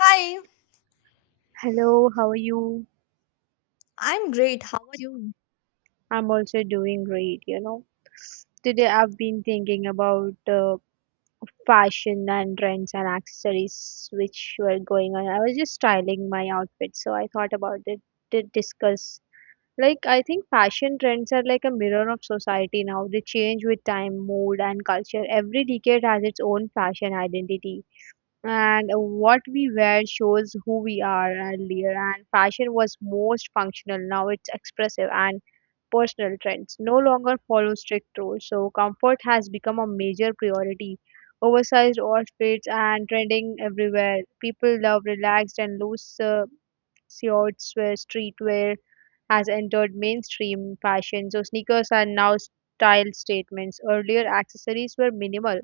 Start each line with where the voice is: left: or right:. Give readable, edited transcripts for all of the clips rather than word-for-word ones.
left: Hi,
right: Hello, how are you?
left: I'm great. How are you?
right: I'm also doing great. Today I've been thinking about fashion and trends and accessories which were going on. I was just styling my outfit, so I thought about it to discuss. Like, I think fashion trends are like a mirror of society now. They change with time, mood, and culture. Every decade has its own fashion identity. And what we wear shows who we are earlier. And fashion was most functional. Now it's expressive and personal trends no longer follow strict rules, so comfort has become a major priority. Oversized outfits and trending everywhere. People love relaxed and loose shorts where streetwear has entered mainstream fashion. So sneakers are now style statements. Earlier accessories were minimal.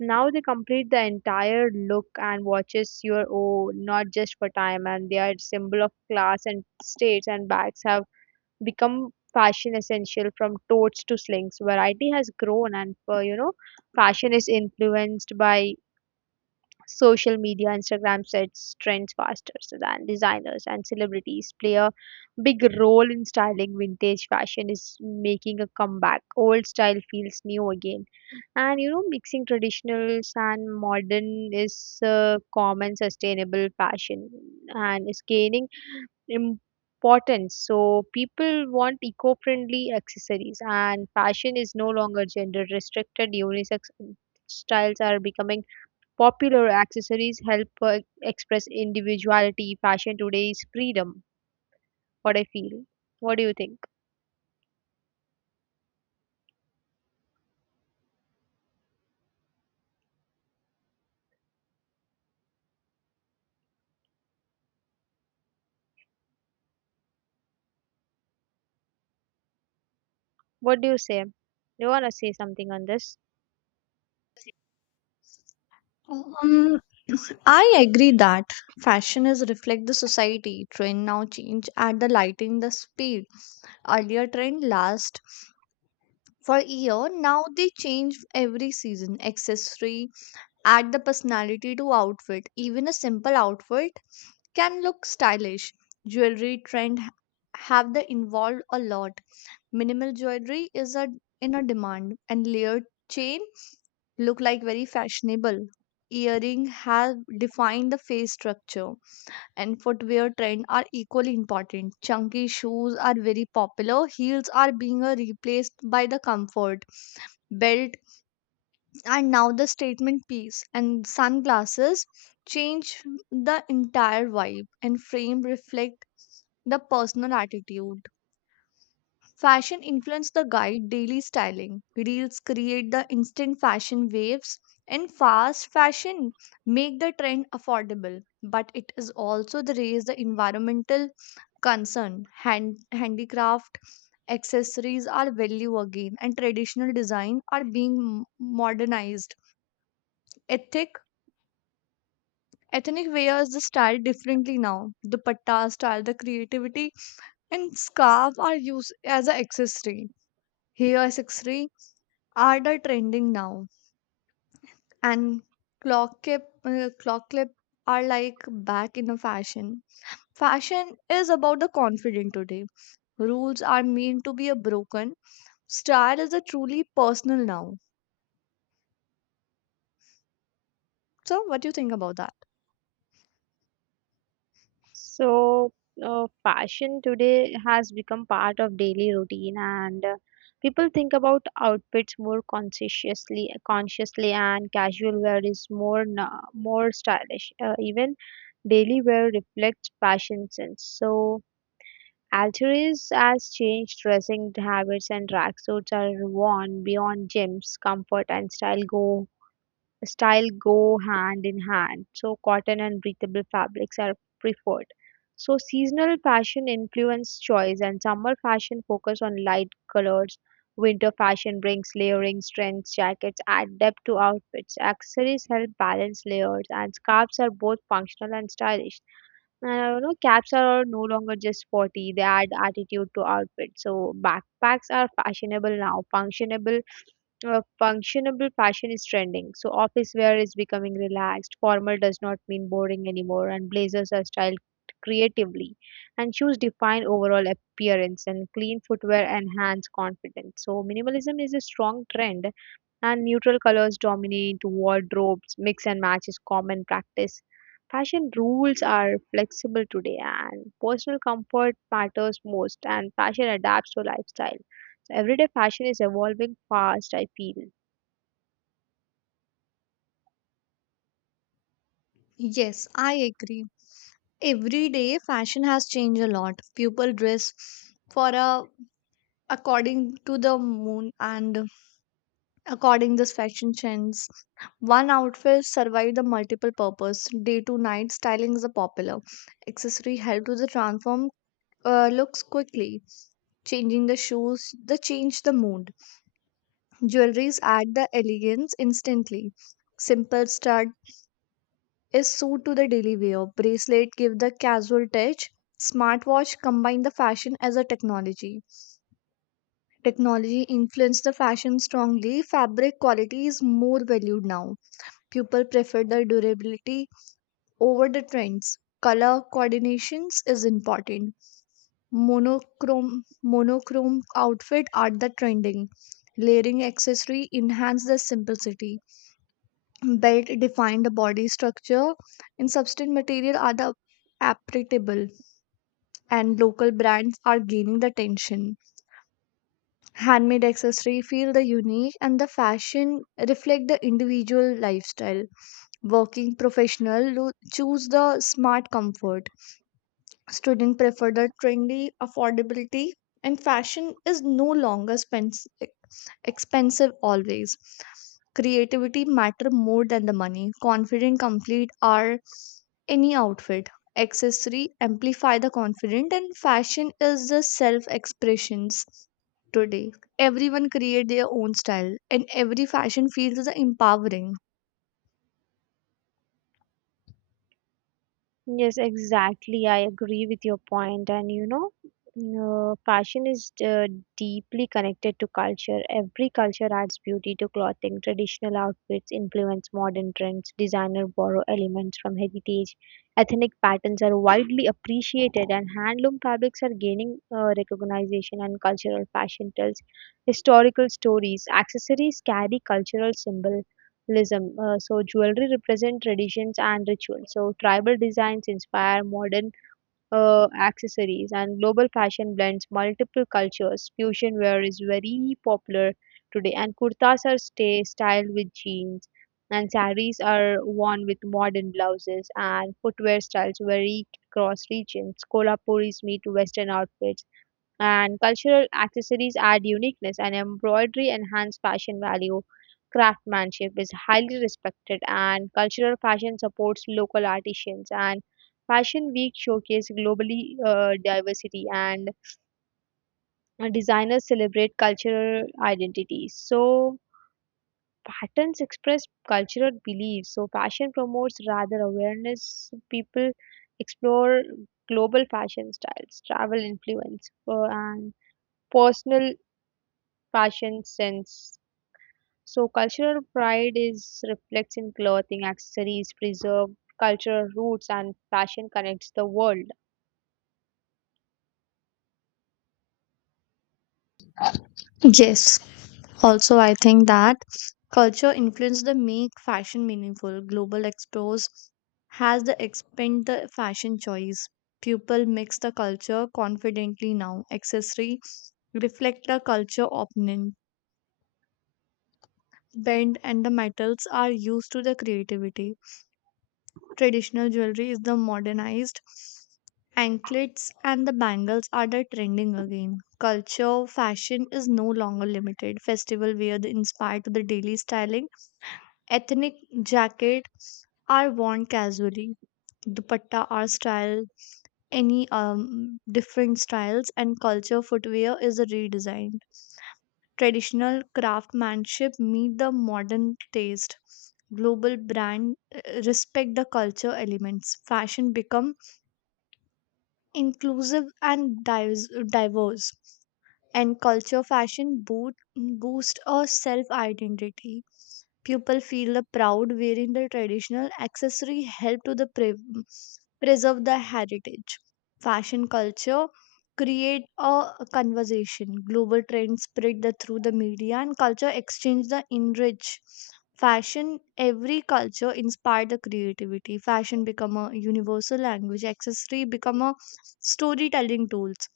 right: Now they complete the entire look and watches your own, not just for time, and they are symbol of class and states. And bags have become fashion essential from totes to slings variety has grown and fashion is influenced by social media, Instagram sets trends faster so than designers and celebrities play a big role in styling. Vintage fashion is making a comeback, old style feels new again, and mixing traditionals and modern is common. Sustainable fashion and is gaining importance, so people want eco-friendly accessories, and fashion is no longer gender restricted. Unisex styles are becoming popular. Accessories help express individuality. Fashion today is freedom. What I feel. What do you think? What do you say? Do you want to say something on this?
left: Um, I agree that fashion is reflect the society. Trend now change at the lighting the speed. Earlier trend last for year. Now they change every season. Accessory add the personality to outfit. Even a simple outfit can look stylish. Jewelry trend have the involved a lot. Minimal jewelry is a in a demand and layered chain look like very fashionable. Earring have defined the face structure and footwear trend are equally important. Chunky shoes are very popular. Heels are being replaced by the comfort belt and now the statement piece and sunglasses change the entire vibe and frame reflect the personal attitude. Fashion influence the guide daily styling. Reels create the instant fashion waves and fast fashion make the trend affordable. But it is also the raise the environmental concern. Handicraft accessories are value again and traditional design are being modernized. Ethic Ethnic wears the style differently now. The patta style, the creativity and scarf are used as an accessory. Hair accessory are the trending now and clock clip are like back in a fashion. Fashion is about the confident today. Rules are meant to be a broken. Style is a truly personal now. So what do you think about that?
right: So, fashion today has become part of daily routine, and people think about outfits more consciously, and casual wear is more more stylish. Even daily wear reflects fashion sense. So, Alturas has changed dressing habits and tracksuits are worn beyond gyms. Comfort and style go hand in hand. So cotton and breathable fabrics are preferred. So seasonal fashion influence choice and summer fashion focus on light colors. Winter fashion brings layering strengths, jackets add depth to outfits. Accessories help balance layers and scarves are both functional and stylish. And I know caps are no longer just sporty; they add attitude to outfit. So backpacks are fashionable now. Functionable fashion is trending. So office wear is becoming relaxed. Formal does not mean boring anymore, and blazers are styled creatively. And shoes define overall appearance, and clean footwear enhance confidence. So minimalism is a strong trend and neutral colors dominate wardrobes. Mix and match is common practice. Fashion rules are flexible today, and personal comfort matters most, and fashion adapts to lifestyle. So everyday fashion is evolving fast, I feel.
left: Yes, I agree. Every day fashion has changed a lot. People dress for a according to the moon and according this fashion trends, one outfit survived the multiple purpose. Day to night styling is a popular accessory help to the transform looks quickly, changing the shoes, the change the mood. Jewelries add the elegance instantly. Simple stud is suit to the daily wear. Bracelet give the casual touch. Smartwatch combine the fashion as a technology. Technology influenced the fashion strongly. Fabric quality is more valued now. People prefer the durability over the trends. Color coordinations is important. Monochrome outfit are the trending. Layering accessory enhance the simplicity. Belt define the body structure and substance material are the applicable and local brands are gaining the attention. Handmade accessory feel the unique and the fashion reflect the individual lifestyle. Working professional choose the smart comfort. Student prefer the trendy affordability and fashion is no longer expensive always. Creativity matter more than the money. Confident complete are any outfit. Accessory amplify the confident and fashion is the self expressions today. Everyone create their own style and every fashion feels the empowering.
right: Yes, exactly. I agree with your point. And fashion is deeply connected to culture. Every culture adds beauty to clothing. Traditional outfits influence modern trends. Designer borrow elements from heritage. Ethnic patterns are widely appreciated, and handloom fabrics are gaining recognition. And cultural fashion tells historical stories. Accessories carry cultural symbol tribalism. So jewelry represent traditions and rituals. So tribal designs inspire modern accessories, and global fashion blends multiple cultures. Fusion wear is very popular today, and kurtas are stay styled with jeans, and saris are worn with modern blouses, and footwear styles vary across regions. Kolhapuris meet Western outfits, and cultural accessories add uniqueness, and embroidery enhance fashion value. Craftsmanship is highly respected, and cultural fashion supports local artisans, and fashion week showcase globally diversity, and designers celebrate cultural identities. So patterns express cultural beliefs, so fashion promotes rather awareness. People explore global fashion styles, travel influence and personal fashion sense. So cultural pride is reflects in clothing, accessories, preserve cultural roots, and fashion connects the world.
left: Yes. Also, I think that culture influence the make fashion meaningful. Global expos has the expand the fashion choice. People mix the culture confidently now. Accessory reflect the culture opinion. Bend and the metals are used to the creativity. Traditional jewelry is the modernized. Anklets and the bangles are the trending again. Culture fashion is no longer limited. Festival wear the inspired to the daily styling. Ethnic jackets are worn casually. Dupatta are styled any different styles and culture footwear is redesigned. Traditional craftsmanship meet the modern taste. Global brand respect the culture elements. Fashion become inclusive and diverse. And culture fashion boost a self identity. People feel the proud wearing the traditional accessory help to the preserve the heritage. Fashion culture create a conversation. Global trends spread the, through the media and culture exchange the enrich fashion. Every culture inspire the creativity. Fashion become a universal language. Accessory become a storytelling tools.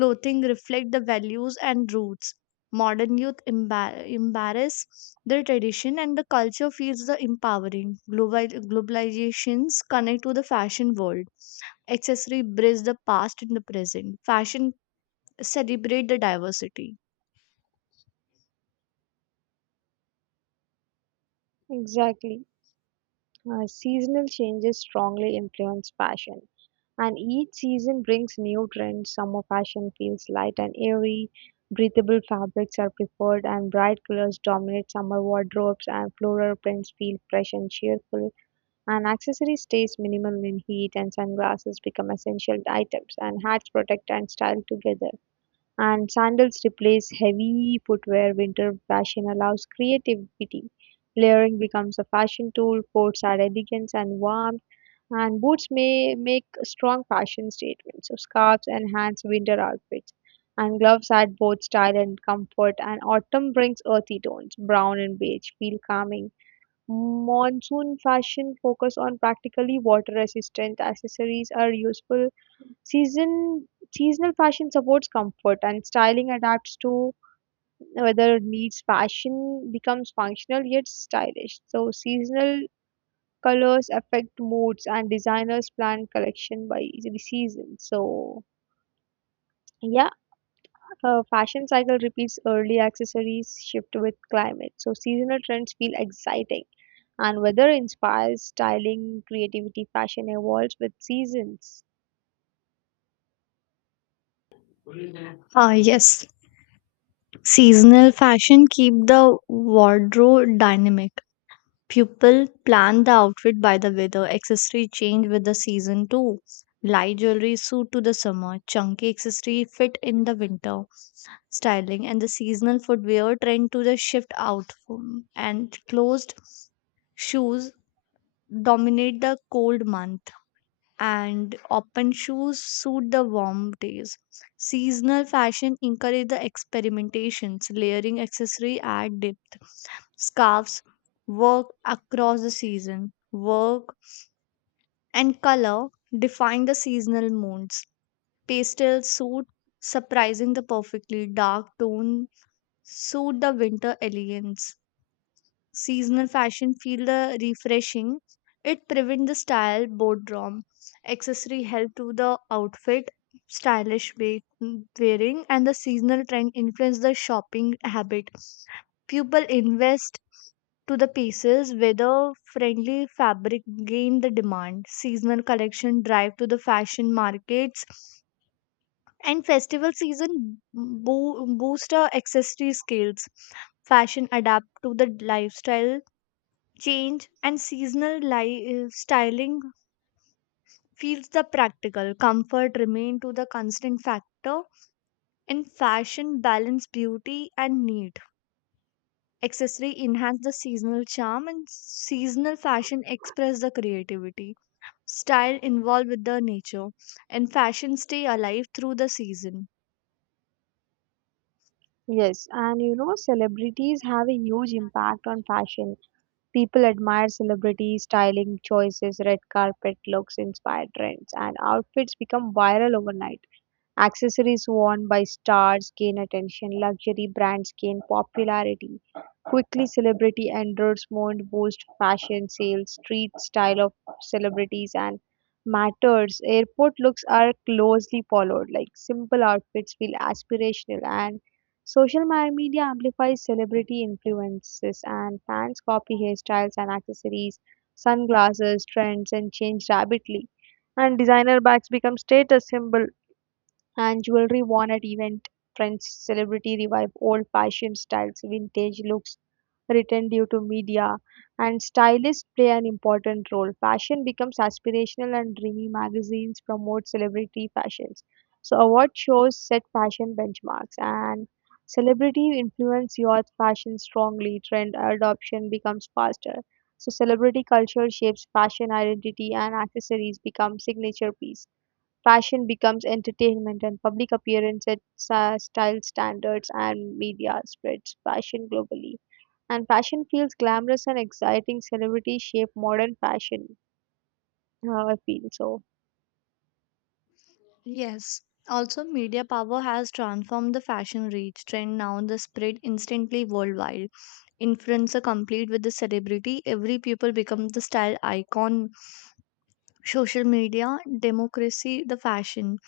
left: Clothing reflect the values and roots. Modern youth embrace their tradition and the culture feels the empowering. Globalizations connect to the fashion world. Accessory bridge the past and the present. Fashion celebrate the diversity.
right: Exactly. Seasonal changes strongly influence fashion, and each season brings new trends. Summer fashion feels light and airy, breathable fabrics are preferred, and bright colors dominate summer wardrobes, and floral prints feel fresh and cheerful. An accessory stays minimal in heat, and sunglasses become essential items, and hats protect and style together. And sandals replace heavy footwear. Winter fashion allows creativity. Layering becomes a fashion tool. Coats add elegance and warmth. And boots may make strong fashion statements. So scarves enhance winter outfits. And gloves add both style and comfort. And autumn brings earthy tones. Brown and beige feel calming. Monsoon fashion focus on practically water-resistant accessories are useful. Season Seasonal fashion supports comfort, and styling adapts to weather needs. Fashion becomes functional yet stylish. So seasonal colors affect moods, and designers plan collection by the season. So yeah, a fashion cycle repeats, early accessories shift with climate. So seasonal trends feel exciting, and weather inspires styling, creativity, fashion evolves with seasons.
left: Yes, seasonal fashion keep the wardrobe dynamic. People plan the outfit by the weather, accessory change with the season too. Light jewelry suit to the summer, chunky accessory fit in the winter styling, and the seasonal footwear trend to the shift out. And closed shoes dominate the cold month and open shoes suit the warm days. Seasonal fashion encourage the experimentations, layering accessory at depth. Scarves work across the season. Work and color define the seasonal moods. Pastel suit surprising the perfectly dark tone suit the winter elegance. Seasonal fashion feel the refreshing. It prevent the style boredom. Accessory help to the outfit stylish wearing and the seasonal trend influence the shopping habit. People invest to the pieces whether friendly fabric gain the demand. Seasonal collection drive to the fashion markets and festival season boost our accessory skills. Fashion adapt to the lifestyle change and styling feels the practical comfort remain to the constant factor in fashion balance beauty and need. Accessory enhance the seasonal charm and seasonal fashion express the creativity. Style involved with the nature and fashion stay alive through the season.
right: Yes, and celebrities have a huge impact on fashion. People admire celebrities' styling choices, red carpet looks, inspired trends, and outfits become viral overnight. Accessories worn by stars gain attention, luxury brands gain popularity. Quickly, celebrity endorsements boost fashion sales, street style of celebrities, and matters. Airport looks are closely followed, like simple outfits feel aspirational, and social media amplifies celebrity influences, and fans copy hairstyles and accessories, sunglasses, trends, and change rapidly. And designer bags become status symbol, and jewelry worn at event trends. Celebrity revive old fashioned styles, vintage looks return due to media, and stylists play an important role. Fashion becomes aspirational and dreamy, magazines promote celebrity fashions. So award shows set fashion benchmarks, and celebrity influence youth fashion strongly, trend adoption becomes faster. So celebrity culture shapes fashion identity, and accessories become signature piece. Fashion becomes entertainment, and public appearance sets style standards, and media spreads fashion globally. And fashion feels glamorous and exciting. Celebrities shape modern fashion. I feel so.
left: Yes. Also, media power has transformed the fashion reach. Trend now the spread instantly worldwide. Influencer complete with the celebrity, every people become the style icon. Social media, democracy, the fashion.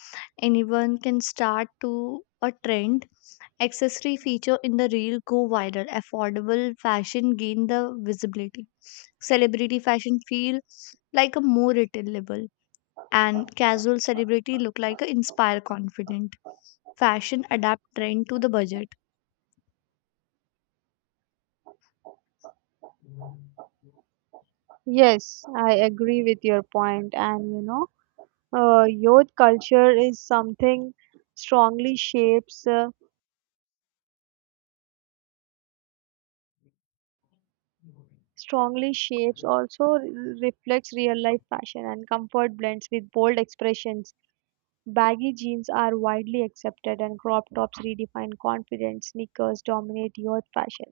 left: Anyone can start to a trend. Accessory feature in the reel go viral. Affordable fashion gain the visibility. Celebrity fashion feel like a more retailable and casual celebrity look like a inspire confident. Fashion adapt trend to the budget.
right: Yes, I agree with your point. And youth culture is something strongly shapes, uh, strongly shapes, also reflects real life fashion, and comfort blends with bold expressions. Baggy jeans are widely accepted, and crop tops redefine confidence. Sneakers dominate youth fashion.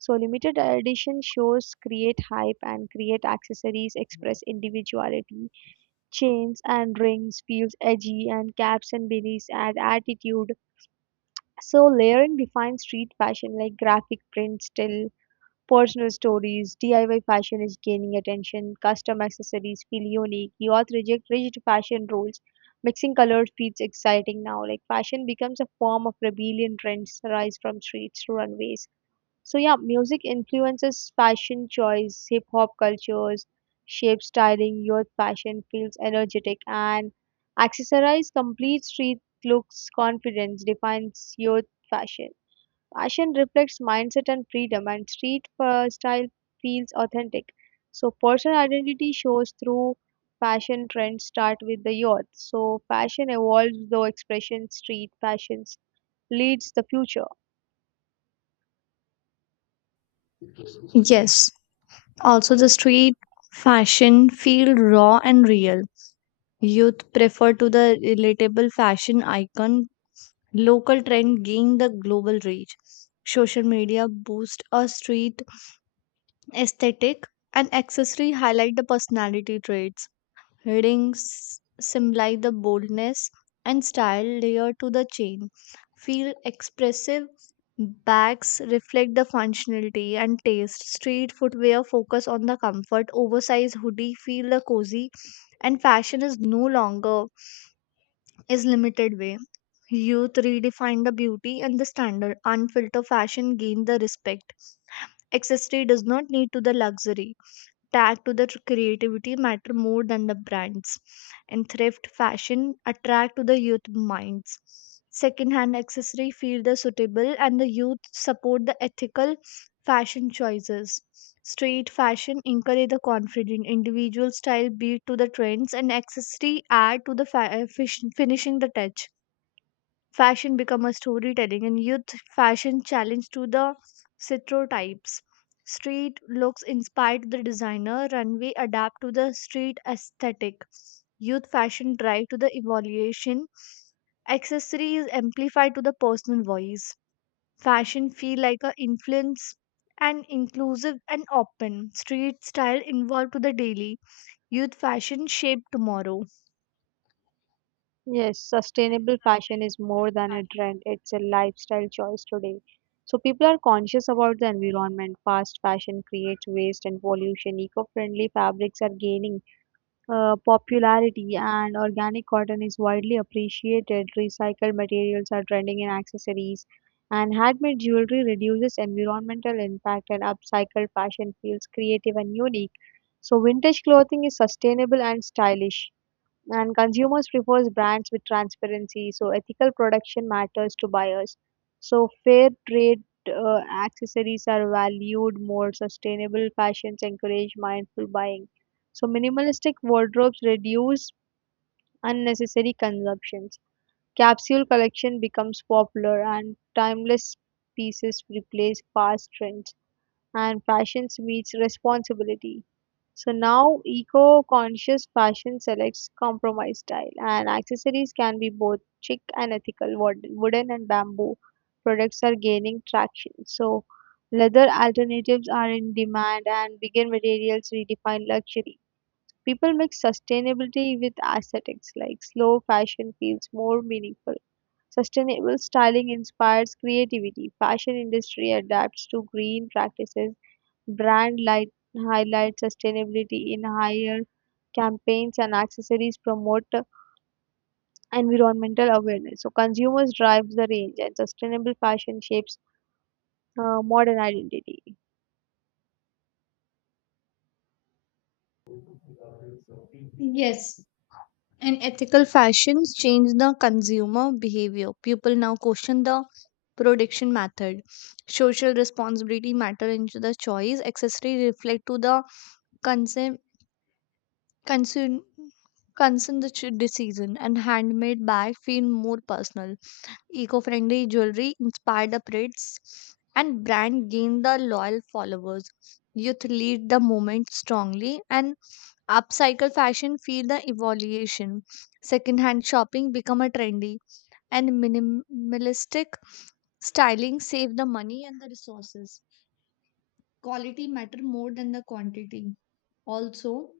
right: So limited edition shows create hype, and create accessories express individuality. Chains and rings feels edgy, and caps and beanies add attitude. So layering defines street fashion, like graphic prints still personal stories. DIY fashion is gaining attention, custom accessories feel unique, youth reject rigid fashion rules, mixing colors feels exciting now. Like fashion becomes a form of rebellion, trends rise from streets to runways. So yeah, music influences fashion choice, hip hop cultures, shape styling, youth fashion feels energetic, and accessorize complete street looks, confidence defines youth fashion. Fashion reflects mindset and freedom, and street style feels authentic. So, personal identity shows through fashion trends start with the youth. So, fashion evolves though expression, street fashions leads the future.
left: Yes, also the street fashion feel raw and real. Youth prefer to the relatable fashion icon. Local trend gain the global reach. Social media boost a street aesthetic and accessory highlight the personality traits. Rings symbolize the boldness and style layered to the chain. Feel expressive. Bags reflect the functionality and taste. Street footwear focus on the comfort. Oversized hoodie feel the cozy and fashion is no longer is limited way. Youth redefine the beauty and the standard. Unfiltered fashion gain the respect. Accessory does not need to the luxury tag to the creativity matter more than the brands and thrift fashion attract to the youth minds. Second hand accessory feel the suitable and the youth support the ethical fashion choices. Street fashion encourage the confident individual style beat to the trends and accessory add to the finishing the touch. Fashion become a storytelling and youth fashion challenge to the stereotypes. Street looks inspired the designer runway adapt to the street aesthetic. Youth fashion drive to the evaluation. Accessories amplify to the personal voice. Fashion feel like a influence and inclusive and open. Street style involved to the daily. Youth fashion shape tomorrow.
right: Yes, sustainable fashion is more than a trend, it's a lifestyle choice today. So, people are conscious about the environment. Fast fashion creates waste and pollution. Eco friendly fabrics are gaining popularity, and organic cotton is widely appreciated. Recycled materials are trending in accessories, and handmade jewelry reduces environmental impact, and upcycled fashion feels creative and unique. So, vintage clothing is sustainable and stylish, and consumers prefers brands with transparency, so ethical production matters to buyers. So fair trade accessories are valued more, sustainable fashions encourage mindful buying. So minimalistic wardrobes reduce unnecessary consumptions, capsule collection becomes popular, and timeless pieces replace fast trends, and fashions meets responsibility. So now eco-conscious fashion selects compromise style, and accessories can be both chic and ethical. Wooden and bamboo products are gaining traction. So leather alternatives are in demand, and vegan materials redefine luxury. People mix sustainability with aesthetics, like slow fashion feels more meaningful. Sustainable styling inspires creativity. Fashion industry adapts to green practices. Brand light highlights sustainability in higher campaigns, and accessories promote environmental awareness. So consumers drive the range, and sustainable fashion shapes modern identity.
left: Yes. And ethical fashions change the consumer behavior. People now question the production method. Social responsibility matter into the choice. Accessory reflect to the concern concern concern the decision and handmade bag feel more personal. Eco-friendly jewelry inspired upgrades and brand gain the loyal followers. Youth lead the movement strongly and upcycle fashion feel the evolution. Secondhand shopping become a trendy and minimalistic styling save the money and the resources. Quality matter more than the quantity. Also,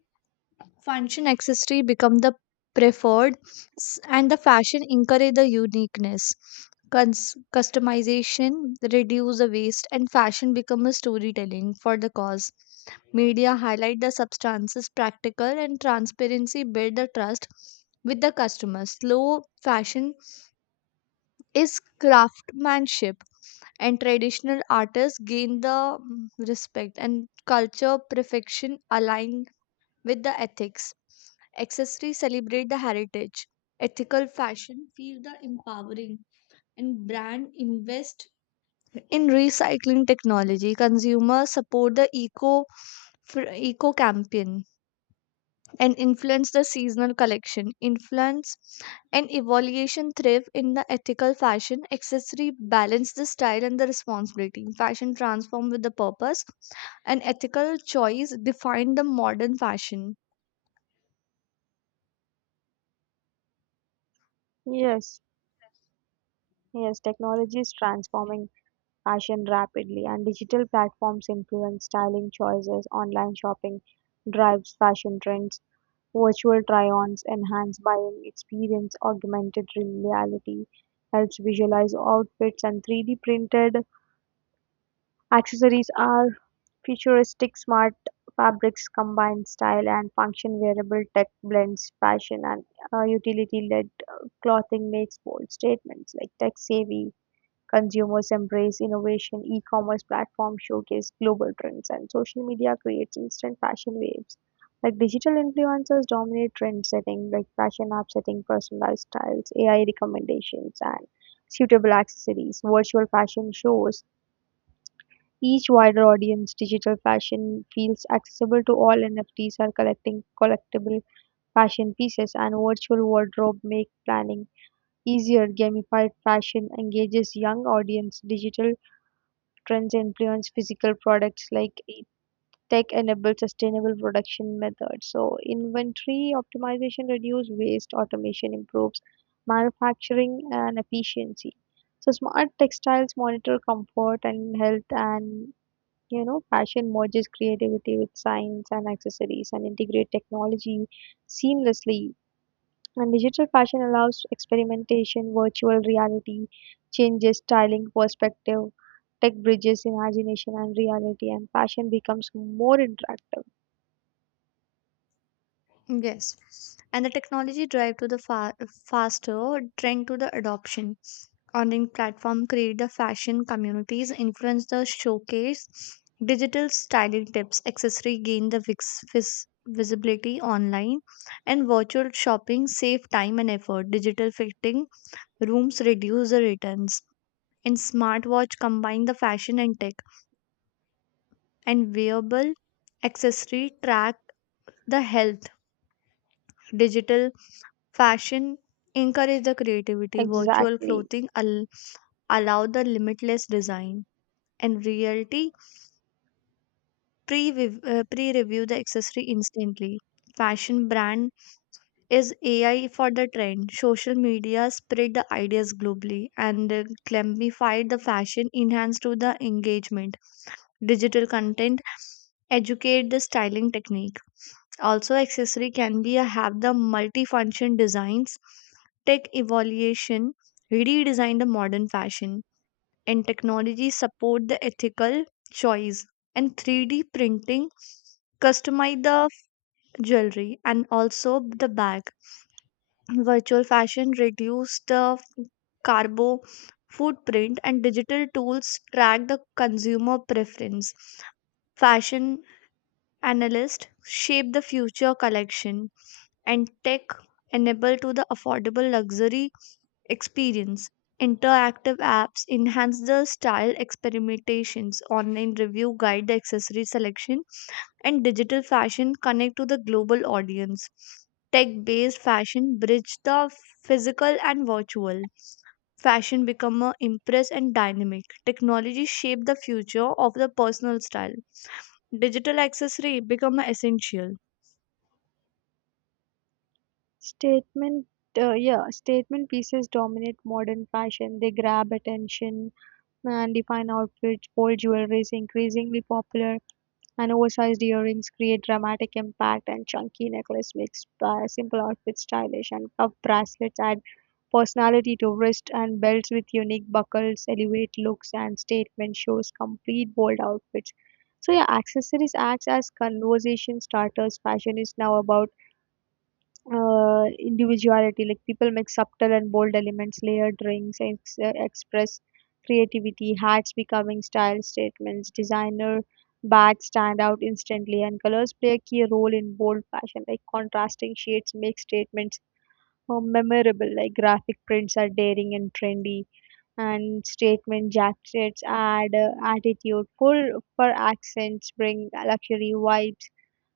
left: function accessory become the preferred and the fashion encourage the uniqueness. Customization reduce the waste and fashion become a storytelling for the cause. Media highlight the substances practical and transparency build the trust with the customer. Slow fashion is craftsmanship and traditional artists gain the respect and culture perfection align with the ethics. Accessories celebrate the heritage. Ethical fashion feel the empowering and brand invest in recycling technology. Consumers support the eco campaign and influence the seasonal collection. Influence and evaluation thrive in the ethical fashion. Accessory balance the style and the responsibility. Fashion transform with the purpose. And ethical choice define the modern fashion.
right: Yes, yes, technology is transforming fashion rapidly, and digital platforms influence styling choices. Online shopping drives fashion trends. Virtual try-ons enhance buying experience, augmented reality helps visualize outfits, and 3D printed accessories are futuristic. Smart fabrics combine style and function, wearable tech blends fashion and utility-led clothing makes bold statements, like tech-savvy consumers embrace innovation. E-commerce platforms showcase global trends, and social media creates instant fashion waves. Like digital influencers dominate trend setting, like fashion app setting personalized styles, AI recommendations and suitable accessories. Virtual fashion shows each wider audience, digital fashion feels accessible to all. NFTs are collecting collectible fashion pieces, and virtual wardrobe make planning easier. Gamified fashion engages young audience. Digital trends influence physical products, like tech enabled sustainable production methods. So inventory optimization reduce waste, automation improves manufacturing and efficiency. So smart textiles monitor comfort and health, and fashion merges creativity with science, and accessories and integrate technology seamlessly. And digital fashion allows experimentation, virtual reality, changes styling perspective, tech bridges imagination and reality, and fashion becomes more interactive.
left: Yes. And the technology drive to the faster trend to the adoption. Online platform create the fashion communities, influence the showcase, digital styling tips, accessory gain the visibility online, and virtual shopping save time and effort. Digital fitting rooms reduce the returns, and smartwatch combine the fashion and tech, and wearable accessory track the health. Digital fashion encouraged the creativity. Virtual
right: Exactly.
left: clothing allowed the limitless design. And reality pre-review the accessory instantly. Fashion brand is AI for the trend. Social media spread the ideas globally and gamified the fashion, enhanced to the engagement. Digital content educate the styling technique. Also, accessory can be a have the multifunction designs, tech evaluation, redesign the modern fashion, and technology support the ethical choice. And 3D printing customize the jewelry and also the bag. Virtual fashion reduce the carbo footprint and digital tools track the consumer preference. Fashion analysts shape the future collection and tech enable to the affordable luxury experience. Interactive apps enhance the style experimentations, online review guide the accessory selection, and digital fashion connect to the global audience. Tech based fashion bridge the physical and virtual. Fashion become more impress and dynamic. Technology shape the future of the personal style. Digital accessory become a essential.
right: Statement, yeah, statement pieces dominate modern fashion. They grab attention and define outfits, bold jewelry is increasingly popular, and oversized earrings create dramatic impact, and chunky necklace makes simple outfits stylish, and cuff bracelets add personality to wrist, and belts with unique buckles elevate looks, and statement shows complete bold outfits. So yeah, accessories acts as conversation starters, fashion is now about individuality, like people make subtle and bold elements, layered rings express creativity, hats becoming style statements, designer bags stand out instantly, and colors play a key role in bold fashion, like contrasting shades make statements more memorable, like graphic prints are daring and trendy, and statement jackets add attitude. Full fur accents bring luxury vibes,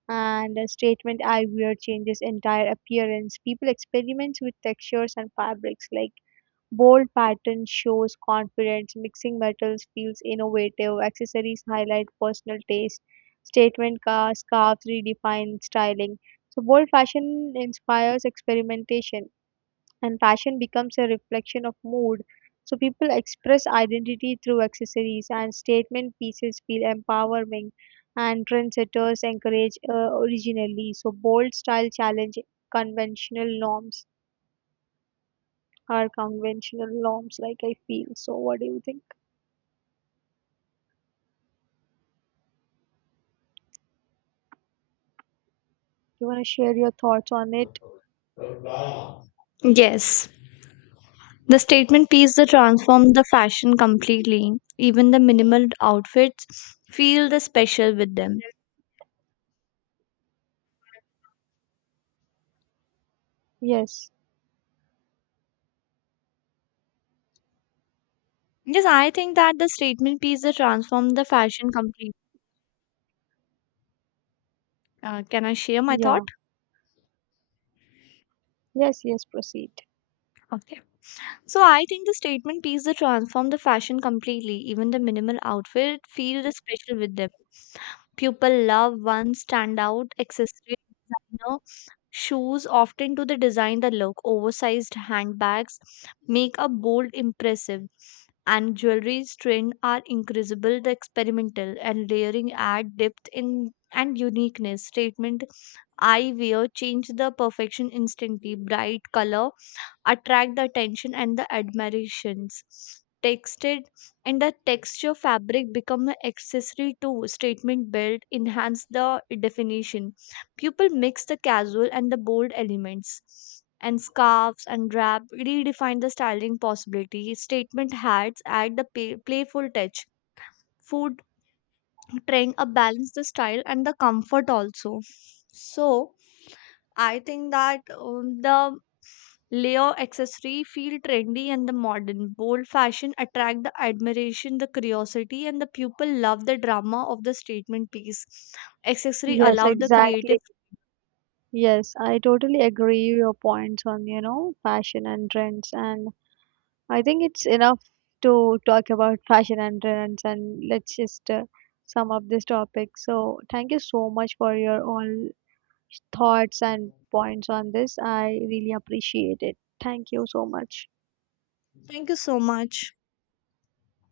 right: and a statement eyewear changes entire appearance. People experiments with textures and fabrics, like bold pattern shows confidence, mixing metals feels innovative, accessories highlight personal taste, statement scarves redefine styling. So bold fashion inspires experimentation, and fashion becomes a reflection of mood. So people express identity through accessories, and statement pieces feel empowering, and trendsetters encourage originally. So bold style challenge conventional norms conventional norms, like I feel. So what do you think? You want to share your thoughts on it?
left: Yes. The statement piece that transformed the fashion completely. Even the minimal outfits feel the special with them.
right: Yes.
left: Yes, I think that the statement piece that transformed the fashion completely. Can I share my thought?
right: Yeah. Yes, yes, proceed.
left: Okay. So I think the statement piece that transformed the fashion completely. Even the minimal outfit feel the special with them. People love one standout accessory. Designer shoes often to the design the look. Oversized handbags make a bold impressive and jewelry's trend are incredible the experimental and layering add depth in and uniqueness statement I wear change the perfection instantly. Bright color attract the attention and the admirations. Texted and the texture fabric become an accessory to statement built, enhance the definition. People mix the casual and the bold elements. And scarves and wrap redefine the styling possibility. Statement hats add the playful touch. Food trend a balance the style and the comfort also. So I think that the layer accessory feel trendy and the modern. Bold fashion attract the admiration, the curiosity, and the people love the drama of the statement piece. Accessory
right: Yes,
left: allow the
right: exactly.
left: creative.
right: Yes, I totally agree your points on, fashion and trends, and I think it's enough to talk about fashion and trends, and let's just sum up this topic. So, thank you so much for your all thoughts and points on this. I really appreciate it. Thank you so much.
left: Thank you so much.